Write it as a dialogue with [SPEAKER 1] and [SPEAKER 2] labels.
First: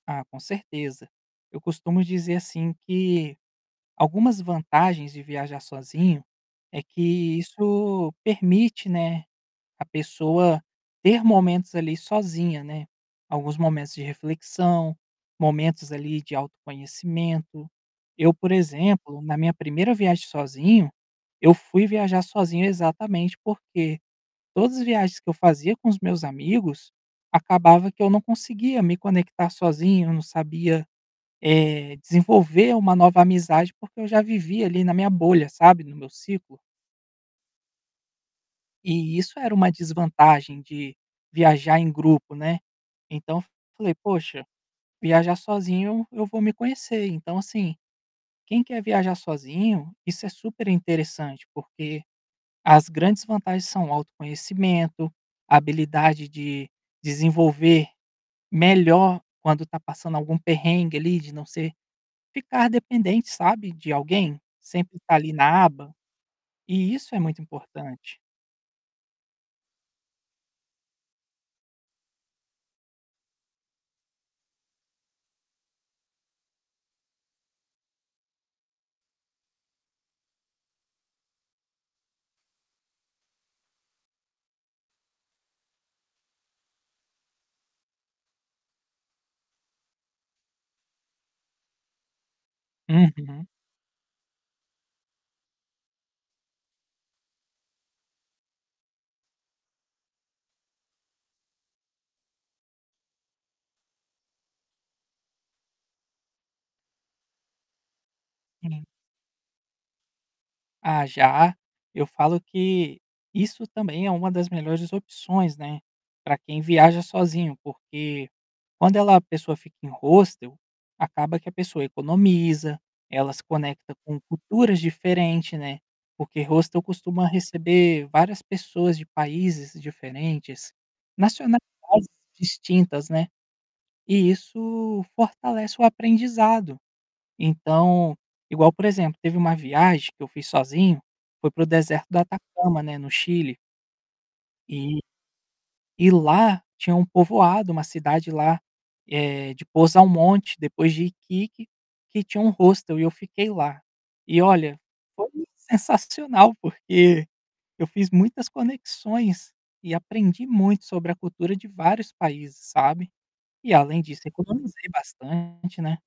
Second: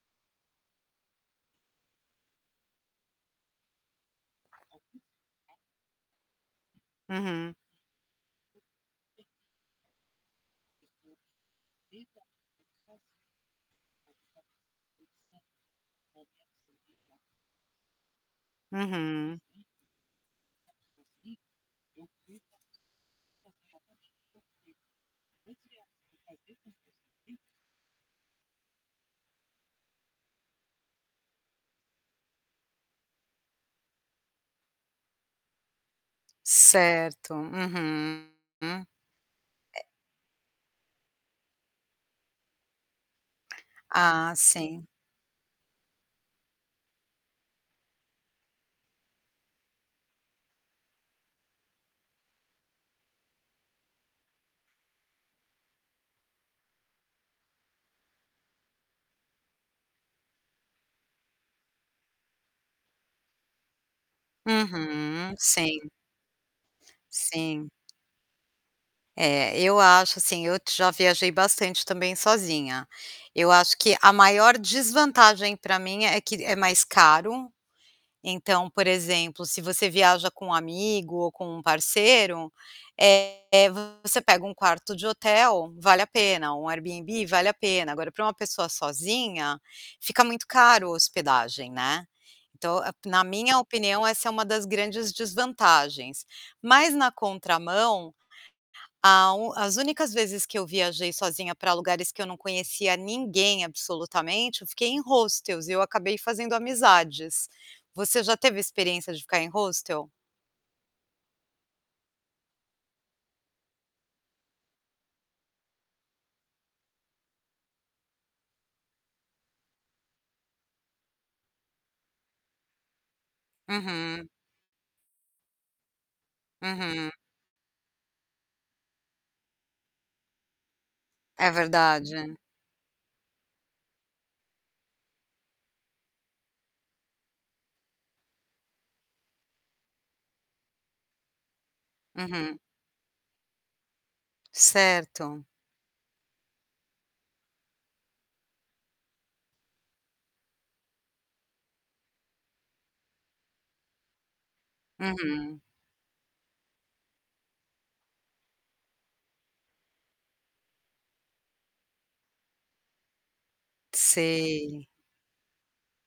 [SPEAKER 1] Ah, com certeza. Eu costumo dizer assim que, algumas vantagens de viajar sozinho, é que
[SPEAKER 2] Uhum.
[SPEAKER 1] isso permite, né, a pessoa ter momentos ali sozinha, né, alguns momentos de reflexão, momentos ali de autoconhecimento. Eu, por exemplo, na
[SPEAKER 2] Uhum.
[SPEAKER 1] minha 1º viagem sozinho, eu fui viajar sozinho exatamente porque, todas viagens que eu fazia com os meus amigos, acabava que eu não conseguia me conectar sozinho, eu não sabia, eh, desenvolver uma nova amizade, porque eu já vivi ali na minha bolha, sabe, no meu ciclo.
[SPEAKER 2] Certo. Uhum, hum.
[SPEAKER 1] E isso era uma
[SPEAKER 2] É
[SPEAKER 1] desvantagem de viajar em grupo, né. Então, falei
[SPEAKER 2] Ah,
[SPEAKER 1] poxa,
[SPEAKER 2] sim.
[SPEAKER 1] viajar sozinho eu vou me conhecer, então, assim, quem quer viajar sozinho, isso é super interessante, porque as grandes vantagens são autoconhecimento, habilidade de desenvolver melhor quando tá passando algum perrengue ali de não ser de ficar dependente sabe de alguém, sempre tá ali
[SPEAKER 2] Uhum.
[SPEAKER 1] na
[SPEAKER 2] Sim.
[SPEAKER 1] aba, e isso é muito
[SPEAKER 2] Sim.
[SPEAKER 1] importante.
[SPEAKER 2] É, eu acho, assim, eu já viajei bastante também sozinha. Eu acho que a maior desvantagem pra mim é que é mais caro, então, por exemplo, se você viaja com um amigo ou com um parceiro, eh, você pega um quarto de hotel, vale a pena, um Airbnb vale a pena, agora pra uma pessoa sozinha, fica muito caro a hospedagem, né. Então, na
[SPEAKER 1] Uhum.
[SPEAKER 2] minha opinião essa é uma das grandes desvantagens, mas na contramão, a u as únicas vezes que eu viajei sozinha pra lugares que eu não conhecia ninguém absolutamente, eu fiquei em hostels e eu acabei fazendo amizades. Você já teve
[SPEAKER 1] Hum.
[SPEAKER 2] experiência de ficar em hostel?
[SPEAKER 1] Ah já, eu falo que, isso também é uma das melhores opções, né, pra quem viaja sozinho, porque quando ela a pessoa fica em hostel, acaba que a pessoa economiza, ela se conecta com
[SPEAKER 2] Uhum.
[SPEAKER 1] culturas diferente, né, porque hostel
[SPEAKER 2] Uhum.
[SPEAKER 1] costuma receber várias pessoas de países diferentes,
[SPEAKER 2] É
[SPEAKER 1] nacionais
[SPEAKER 2] verdade.
[SPEAKER 1] distintas, né, e isso fortalece o aprendizado. Então, igual, por exemplo, teve uma viagem que eu fiz sozinho, foi para o deserto do
[SPEAKER 2] Uhum.
[SPEAKER 1] Atacama, né, no Chile e
[SPEAKER 2] Certo.
[SPEAKER 1] e lá tinha um povoado, uma cidade lá, eh, de Posal Monte depois de Iquique, que tinha um hostel e eu fiquei lá. E olha, foi
[SPEAKER 2] Uhum.
[SPEAKER 1] sensacional, porque eu fiz muitas conexões, e aprendi muito sobre a cultura de vários países, sabe. E além disso
[SPEAKER 2] Sei.
[SPEAKER 1] economizei bastante, né.